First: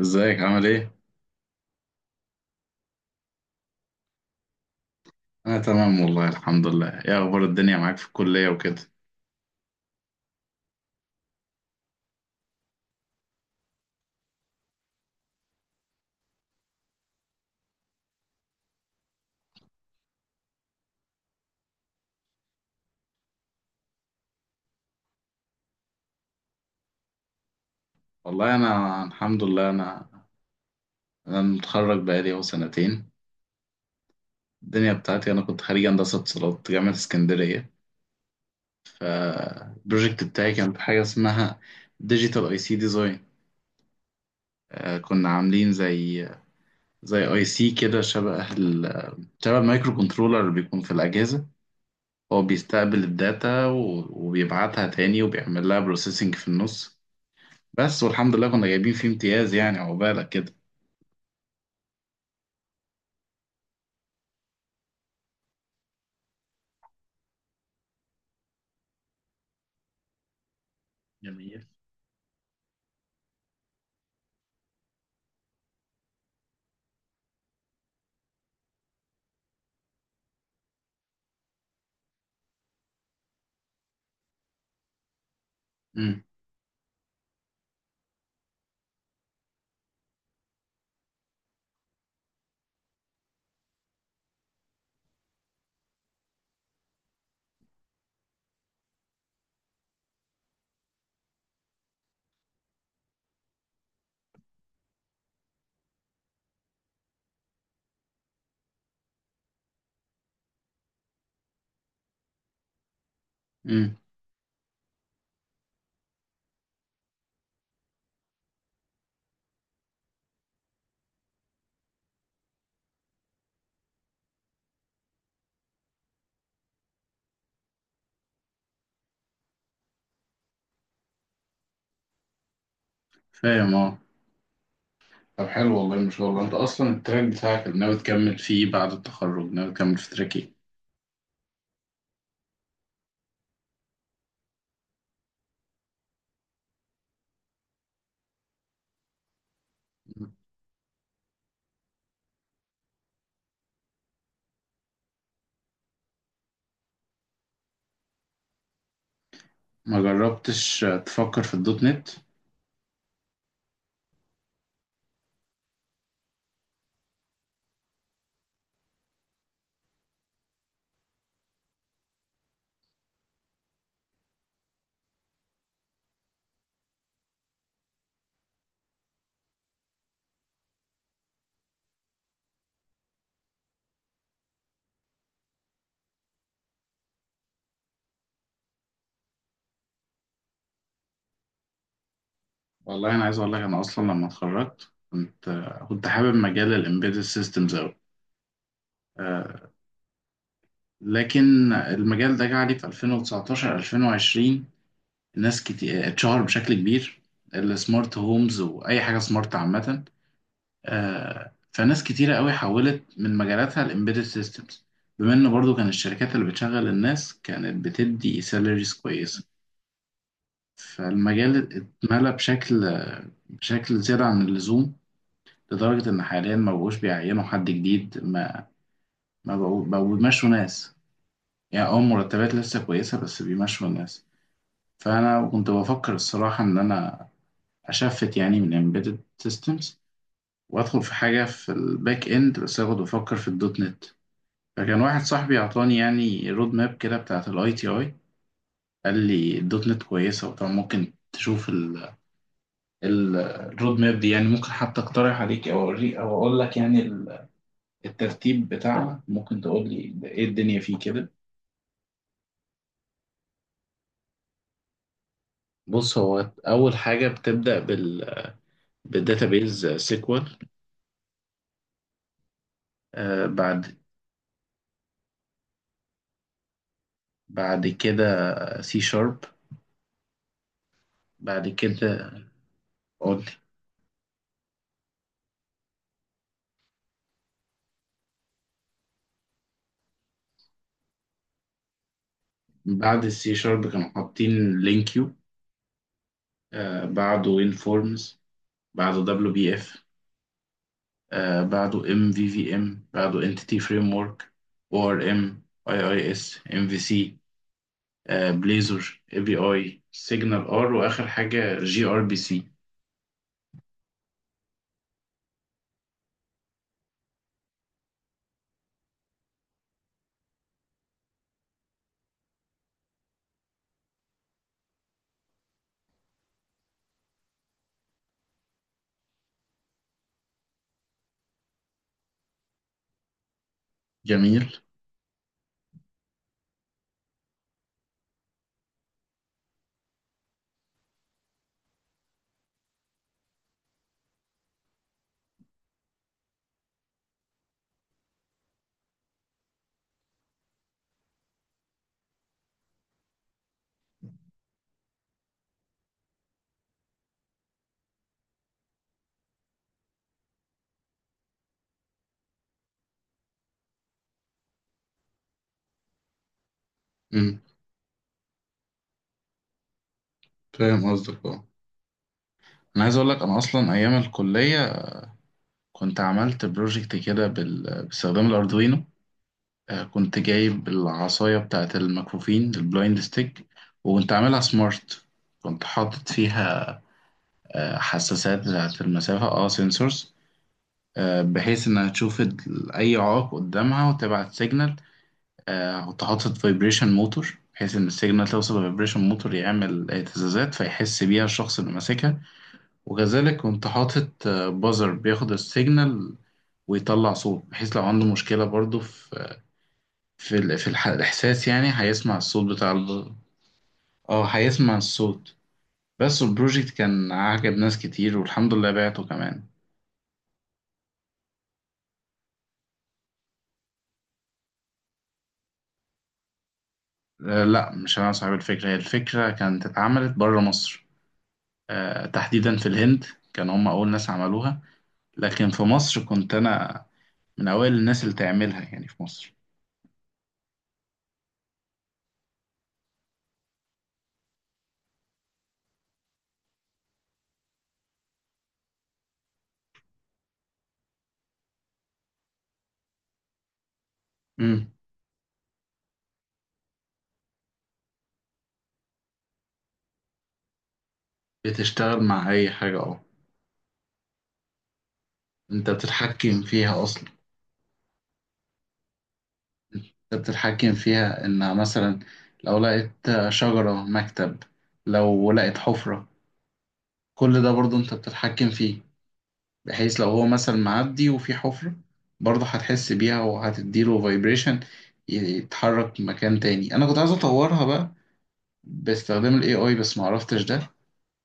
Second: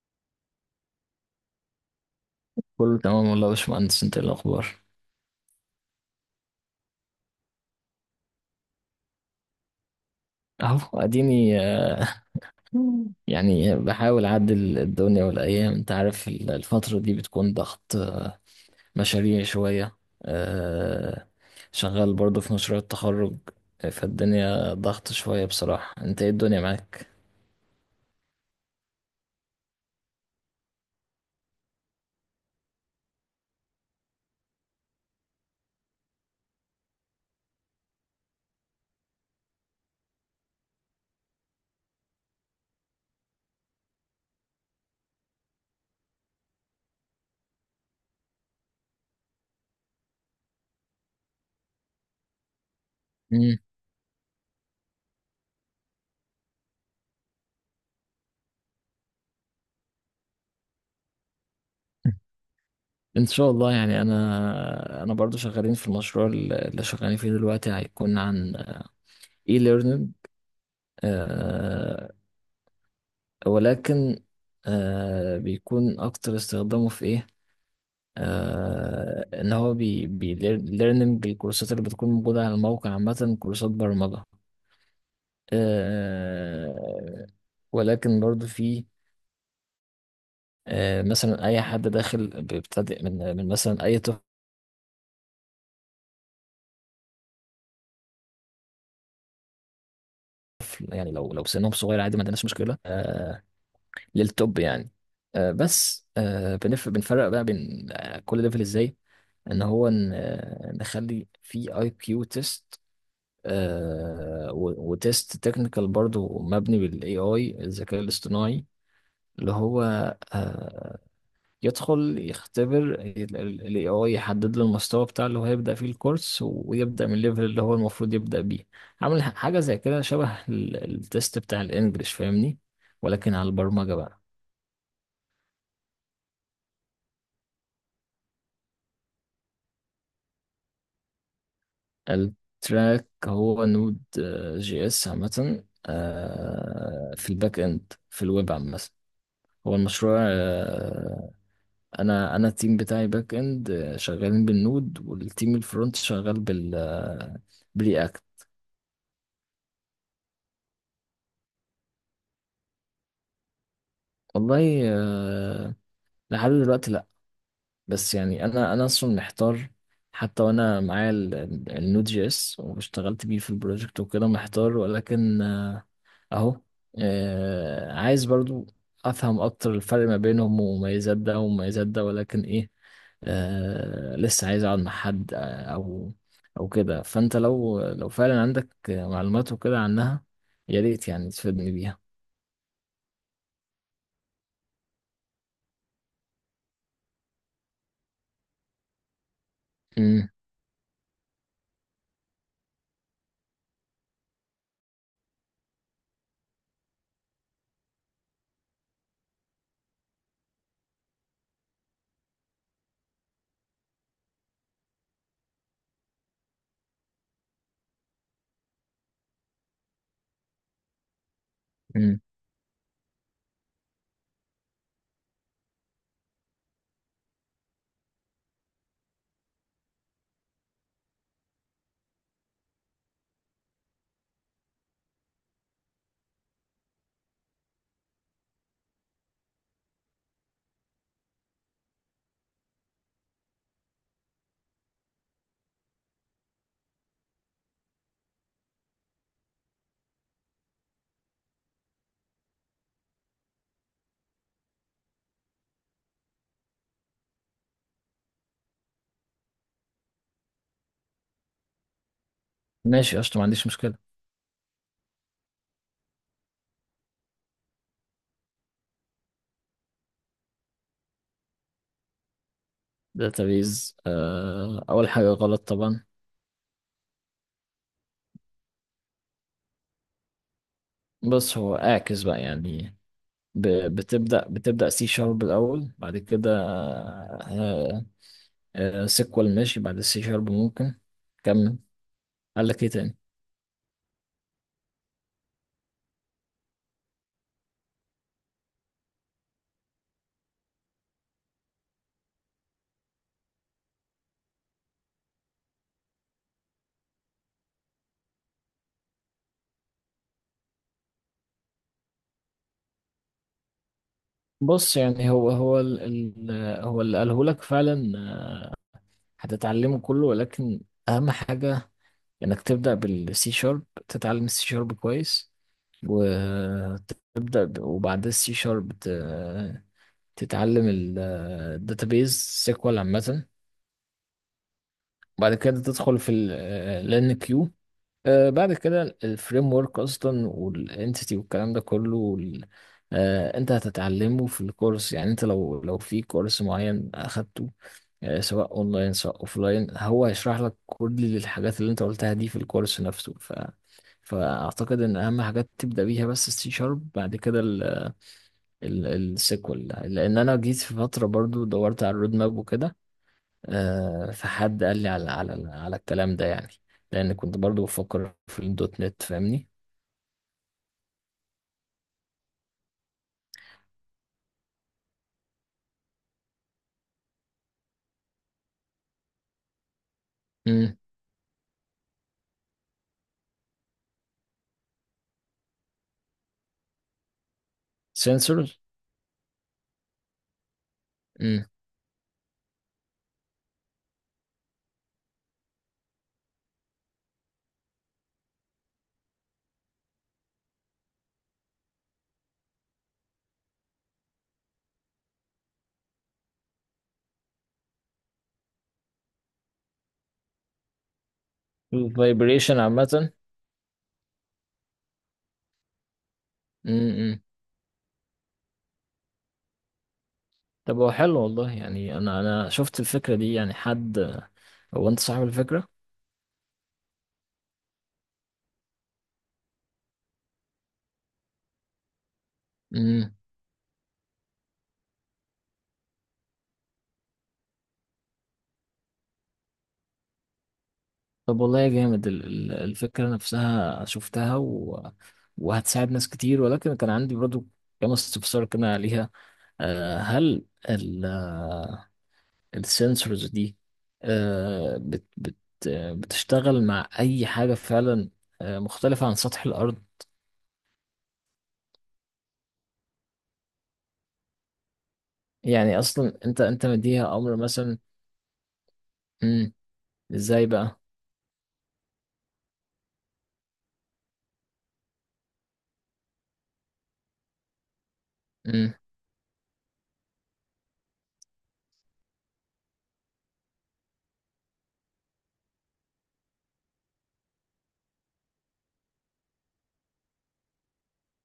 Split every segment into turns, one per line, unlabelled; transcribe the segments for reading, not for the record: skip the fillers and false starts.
ازيك عامل ايه؟
كله تمام والله يا باشمهندس، انت ايه الاخبار؟
انا تمام والله الحمد لله. ايه اخبار الدنيا معاك في الكلية وكده؟
اهو اديني آه، يعني بحاول اعدل الدنيا والايام. انت عارف الفتره دي بتكون ضغط، مشاريع شويه. آه، شغال برضه في مشروع التخرج. فالدنيا ضغط شويه بصراحه. انت ايه الدنيا معاك؟
والله انا الحمد لله. انا متخرج بقالي اهو سنتين. الدنيا بتاعتي انا كنت خريج هندسة اتصالات جامعة اسكندرية. البروجكت بتاعي كان في حاجة اسمها ديجيتال اي سي ديزاين. كنا عاملين زي اي سي كده شبه المايكرو كنترولر اللي بيكون في الأجهزة. هو بيستقبل
مم.
الداتا وبيبعتها تاني وبيعمل لها بروسيسنج في النص. بس والحمد لله كنا جايبين فيه امتياز، يعني عقبالك كده.
ان شاء الله. يعني انا برضو شغالين في المشروع. اللي شغالين فيه دلوقتي هيكون عن اي ليرنينج.
جميل.
ولكن بيكون أكتر استخدامه في إيه؟ آه، إن هو بي ليرنينج الكورسات اللي بتكون موجودة على الموقع، عامة كورسات برمجة.
امم
آه. ولكن برضو في مثلا أي حد داخل بيبتدئ، من مثلا أي طفل، يعني لو سنهم صغير، عادي ما عندناش مشكلة. آه، للتوب يعني. بس بنفرق بقى بين كل ليفل إزاي؟ ان هو نخلي في اي كيو تيست،
امم
وتيست تكنيكال برضو مبني بالاي اي، الذكاء الاصطناعي اللي هو، آه، يدخل يختبر الاي اي، يحدد له المستوى بتاع اللي هو هيبدأ فيه الكورس، ويبدأ من الليفل اللي هو المفروض يبدأ بيه. عامل حاجة زي كده، شبه التيست بتاع الانجليش فاهمني، ولكن على
فاهم
البرمجة
اه.
بقى.
طب حلو والله ما شاء الله، انت اصلا التراك بتاعك اللي ناوي تكمل فيه بعد التخرج، ناوي تكمل في تراك ايه؟
التراك هو نود جي اس عامة، آه، في الباك اند، في الويب عامة. هو المشروع، آه، انا التيم بتاعي باك اند، آه، شغالين بالنود، والتيم الفرونت شغال بال، آه، برياكت.
ما جربتش تفكر في الدوت نت؟
والله آه، لحد دلوقتي لا. بس يعني انا اصلا محتار، حتى وانا معايا النود جي اس واشتغلت بيه في البروجكت وكده، محتار. ولكن آه، اهو، آه، عايز برضو افهم اكتر الفرق ما بينهم، ومميزات ده ومميزات ده. ولكن ايه، آه، لسه عايز اقعد مع حد او كده. فانت لو فعلا عندك معلومات وكده عنها، يا ريت يعني تفيدني بيها.
والله انا عايز اقول لك، انا اصلا لما اتخرجت كنت كنت حابب مجال الامبيدد سيستمز قوي.
امم.
لكن المجال ده جه عليه في 2019 2020 ناس كتير اتشهر بشكل كبير، السمارت هومز واي حاجه سمارت عامه. فناس كتيرة قوي حولت من مجالاتها الامبيدد سيستمز، بما ان برضو كان الشركات اللي بتشغل الناس كانت بتدي سالاريز كويسة. فالمجال
امم.
اتملى بشكل زيادة عن اللزوم، لدرجة ان حاليا ما بقوش بيعينوا حد جديد، ما بقوا بيمشوا ناس. يعني اه مرتبات لسه كويسة بس بيمشوا الناس. فانا كنت بفكر الصراحة ان انا اشفت يعني من امبيدد سيستمز وادخل في حاجة في الباك اند، بس انا كنت بفكر في الدوت نت. فكان واحد صاحبي اعطاني يعني رود ماب كده بتاعت الاي تي اي. قال لي الدوت نت كويسه، وطبعا ممكن تشوف الرود ماب دي، يعني ممكن حتى اقترح عليك او اوريك او اقول لك يعني الترتيب بتاعها، ممكن تقول لي ده ايه الدنيا فيه كده.
ماشي قشطة، ما عنديش مشكلة.
بص هو اول حاجه بتبدا بالداتابيز سيكوال. آه
داتابيز؟
بعد
آه، اول حاجة غلط طبعا.
بعد كده سي شارب.
بص،
بعد
هو اعكس
كده
بقى يعني.
قول لي.
ب- بتبدأ سي شارب الاول، بعد كده آه، آه، سيكوال. ماشي، بعد السي شارب ممكن كمل، قال لك ايه تاني؟
بعد السي شارب كانوا حاطين لينكيو، آه بعده انفورمز، بعده دبليو بي اف، آه بعده ام في في ام، بعده انتيتي فريم ورك او ار ام، اي اي اس ام في سي، بليزر اي بي اي سيجنال ار، واخر حاجه جي ار بي سي.
بص، يعني هو هو ال ال هو اللي قاله لك فعلا آه، هتتعلمه كله. ولكن اهم حاجه انك تبدا بالسي شارب، تتعلم السي شارب كويس. وتبدا وبعد السي شارب تتعلم الداتابيز سيكوال عامه.
جميل.
بعد كده تدخل في الان كيو، آه، بعد كده الفريم ورك اصلا، والانتيتي والكلام ده كله، انت هتتعلمه في الكورس. يعني انت لو في كورس معين اخدته، آه، سواء اونلاين سواء اوفلاين، هو هيشرح لك كل الحاجات اللي انت قلتها دي في الكورس نفسه. فاعتقد ان اهم حاجات تبدا بيها بس السي شارب، بعد كده السيكوال. لان انا جيت في فتره برضو دورت على الرود ماب وكده، آه، فحد قال لي على على الكلام ده يعني، لان كنت
امم
برضو بفكر في الدوت نت، فاهمني.
فاهم قصدك اه. انا عايز اقول لك، انا اصلا ايام الكليه كنت عملت بروجكت كده باستخدام الاردوينو. كنت جايب
امم.
العصايه بتاعه المكفوفين البلايند ستيك، وكنت عاملها سمارت. كنت حاطط فيها حساسات
سنسورز.
بتاعه المسافه، اه سنسورز.
امم.
بحيث انها تشوف اي عائق قدامها وتبعت سيجنال. وتحط فايبريشن موتور بحيث ان السيجنال توصل لفايبريشن موتور يعمل اهتزازات فيحس بيها الشخص اللي ماسكها. وكذلك كنت حاطط بازر بياخد السيجنال ويطلع صوت، بحيث لو عنده مشكلة برضو في الإحساس، يعني هيسمع الصوت
فايبريشن عامه.
اه هيسمع الصوت. بس البروجكت كان
امم.
عجب ناس كتير والحمد لله بعته كمان.
طب هو حلو والله. يعني انا شفت الفكره دي، يعني حد، هو انت صاحب الفكره؟
لا مش انا صاحب الفكرة، هي الفكرة كانت اتعملت بره مصر، تحديدا في الهند.
امم.
كانوا هم أول ناس عملوها، لكن في مصر كنت أنا من أوائل الناس اللي تعملها يعني في مصر.
طب والله جامد، الفكره نفسها شفتها وهتساعد ناس كتير. ولكن كان عندي برضو كام استفسار كده عليها. آه، هل السنسورز دي،
مم.
آه، بت بت آه، بتشتغل مع اي حاجه فعلا آه، مختلفه عن سطح الارض؟
بتشتغل مع أي حاجة أه. أنت
يعني اصلا انت
بتتحكم
انت
فيها أصلا.
مديها امر مثلا؟ مم.
أنت
ازاي
بتتحكم
بقى؟
فيها إنها مثلا لو لقيت شجرة، مكتب، لو لقيت حفرة، كل ده برضه أنت بتتحكم
مم.
فيه. بحيث لو هو مثلا معدي وفي حفرة، برضه هتحس بيها وهتديله فايبريشن يتحرك مكان تاني. أنا كنت عايز أطورها بقى باستخدام الاي اي بس ما عرفتش ده،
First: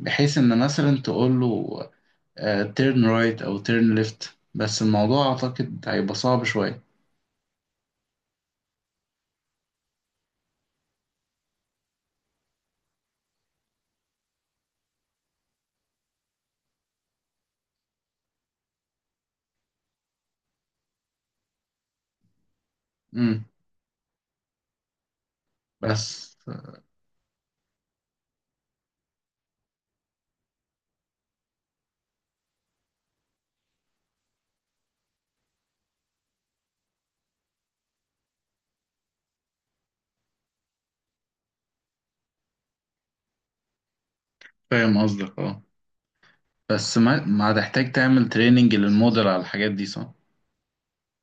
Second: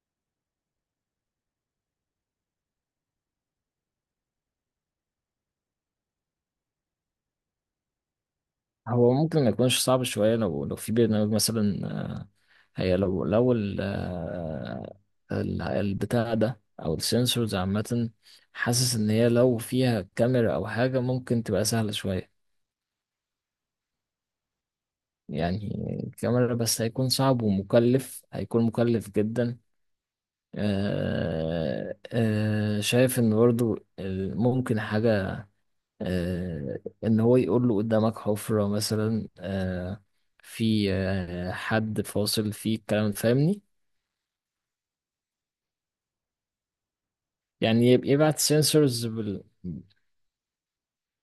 بحيث ان مثلا تقول له تيرن رايت او تيرن ليفت، بس الموضوع اعتقد هيبقى صعب شويه.
هو ممكن ما يكونش صعب شويه لو في برنامج مثلا، آه، هي لو البتاع ده او السنسورز عامه، حاسس ان هي لو فيها كاميرا او حاجه، ممكن تبقى سهله شويه.
امم
يعني
بس
الكاميرا بس هيكون صعب ومكلف، هيكون مكلف جدا. آه، شايف ان برضو ممكن حاجة، آه، ان هو يقول له قدامك حفرة مثلا، آه، في آه حد فاصل في الكلام، فاهمني.
فاهم قصدك اه. بس ما
يعني
هتحتاج تعمل
يبعت
تريننج
سensors
للموديل على الحاجات دي صح؟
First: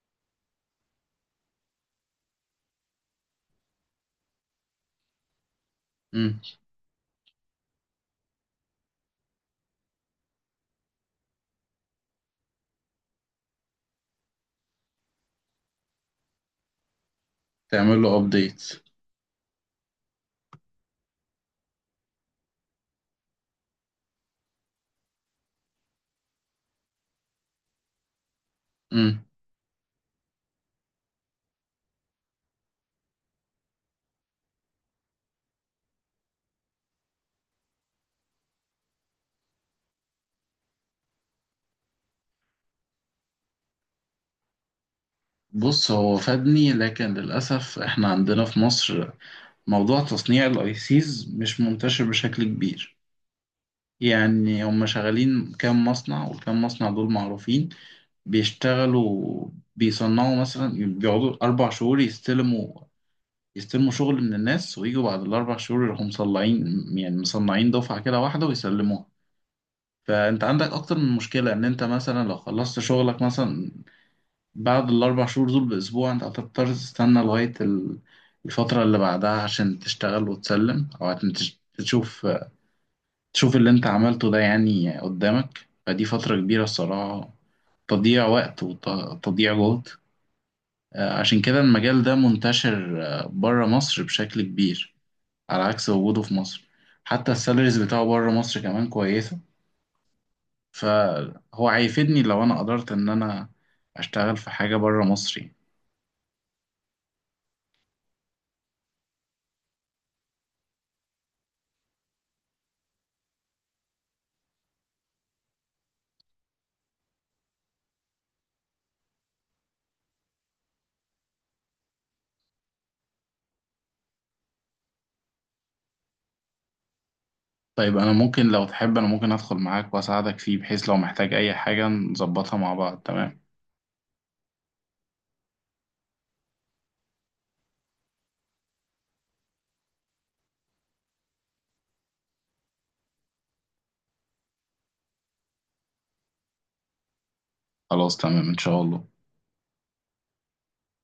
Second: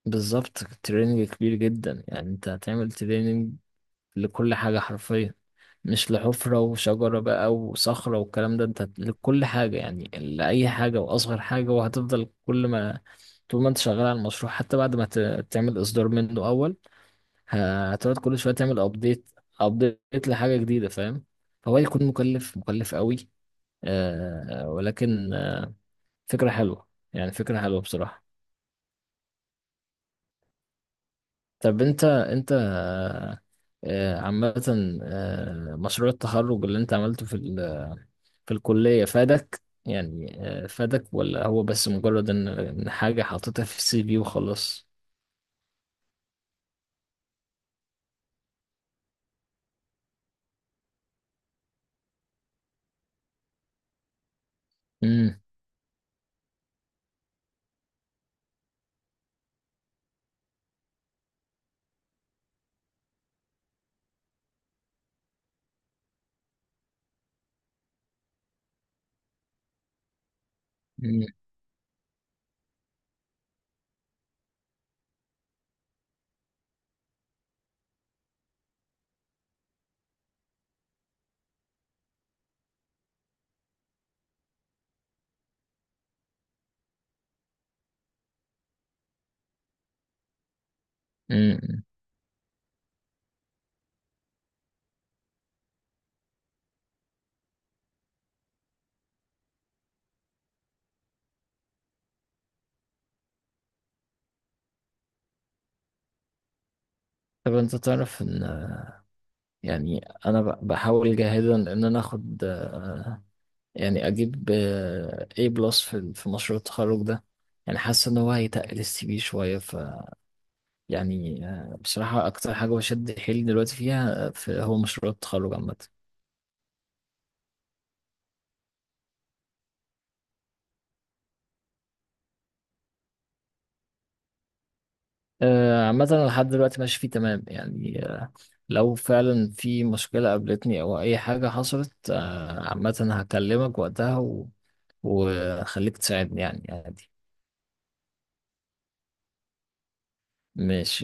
بالظبط. تريننج كبير جدا، يعني انت هتعمل تريننج لكل حاجة حرفيا، مش
امم
لحفرة وشجرة بقى وصخرة والكلام ده، انت لكل حاجة، يعني لأي حاجة وأصغر حاجة. وهتفضل كل ما، طول ما انت شغال على المشروع، حتى بعد ما تعمل إصدار منه أول،
تعمل له
هتقعد كل شوية
ابديت.
تعمل أبديت، أبديت لحاجة جديدة، فاهم. فهو يكون مكلف، مكلف قوي. آه، ولكن آه، فكرة حلوة، يعني فكرة حلوة بصراحة.
امم
طب انت عامة، آه، مشروع التخرج اللي انت عملته في في الكلية فادك يعني؟ آه، فادك ولا هو بس مجرد ان إن حاجة حاططها في السي في وخلاص؟
بص هو فادني، لكن للاسف احنا عندنا في مصر موضوع تصنيع الاي سيز مش منتشر بشكل كبير. يعني هم
امم.
شغالين كام مصنع، والكام مصنع دول معروفين بيشتغلوا. بيصنعوا مثلا، بيقعدوا أربع شهور يستلموا يستلموا شغل من الناس، ويجوا بعد الأربع شهور يروحوا مصنعين، يعني مصنعين دفعة كده واحدة ويسلموها. فأنت عندك أكتر من
امم.
مشكلة، إن أنت مثلا لو خلصت شغلك مثلا بعد الأربع شهور دول بأسبوع، أنت هتضطر تستنى لغاية الفترة اللي بعدها عشان تشتغل وتسلم، أو عشان تشوف تشوف اللي أنت عملته ده يعني قدامك. فدي فترة كبيرة الصراحة، تضييع وقت وتضييع جهد. عشان كده
امم.
المجال ده منتشر بره مصر بشكل كبير، على عكس وجوده في مصر. حتى السالاريز بتاعه بره مصر كمان كويسة. فهو هيفيدني لو أنا قدرت إن أنا أشتغل في حاجة بره مصر يعني.
طب انت تعرف ان، يعني انا بحاول جاهدا ان انا اخد آه، يعني اجيب آه، A بلس في في مشروع التخرج ده. يعني حاسس ان هو هيتقل السي في شوية. يعني آه، بصراحة أكتر حاجة بشد حيلي دلوقتي فيها آه، في هو مشروع التخرج عامة.
طيب أنا ممكن لو تحب أنا ممكن أدخل معاك وأساعدك فيه، بحيث لو محتاج أي حاجة نظبطها مع بعض، تمام؟
آه، عامة أنا لحد دلوقتي ماشي فيه تمام يعني آه، لو فعلا في مشكلة قابلتني أو أي حاجة حصلت آه، عامة هكلمك وقتها وخليك تساعدني يعني عادي.
خلاص تمام إن شاء الله.
ماشي.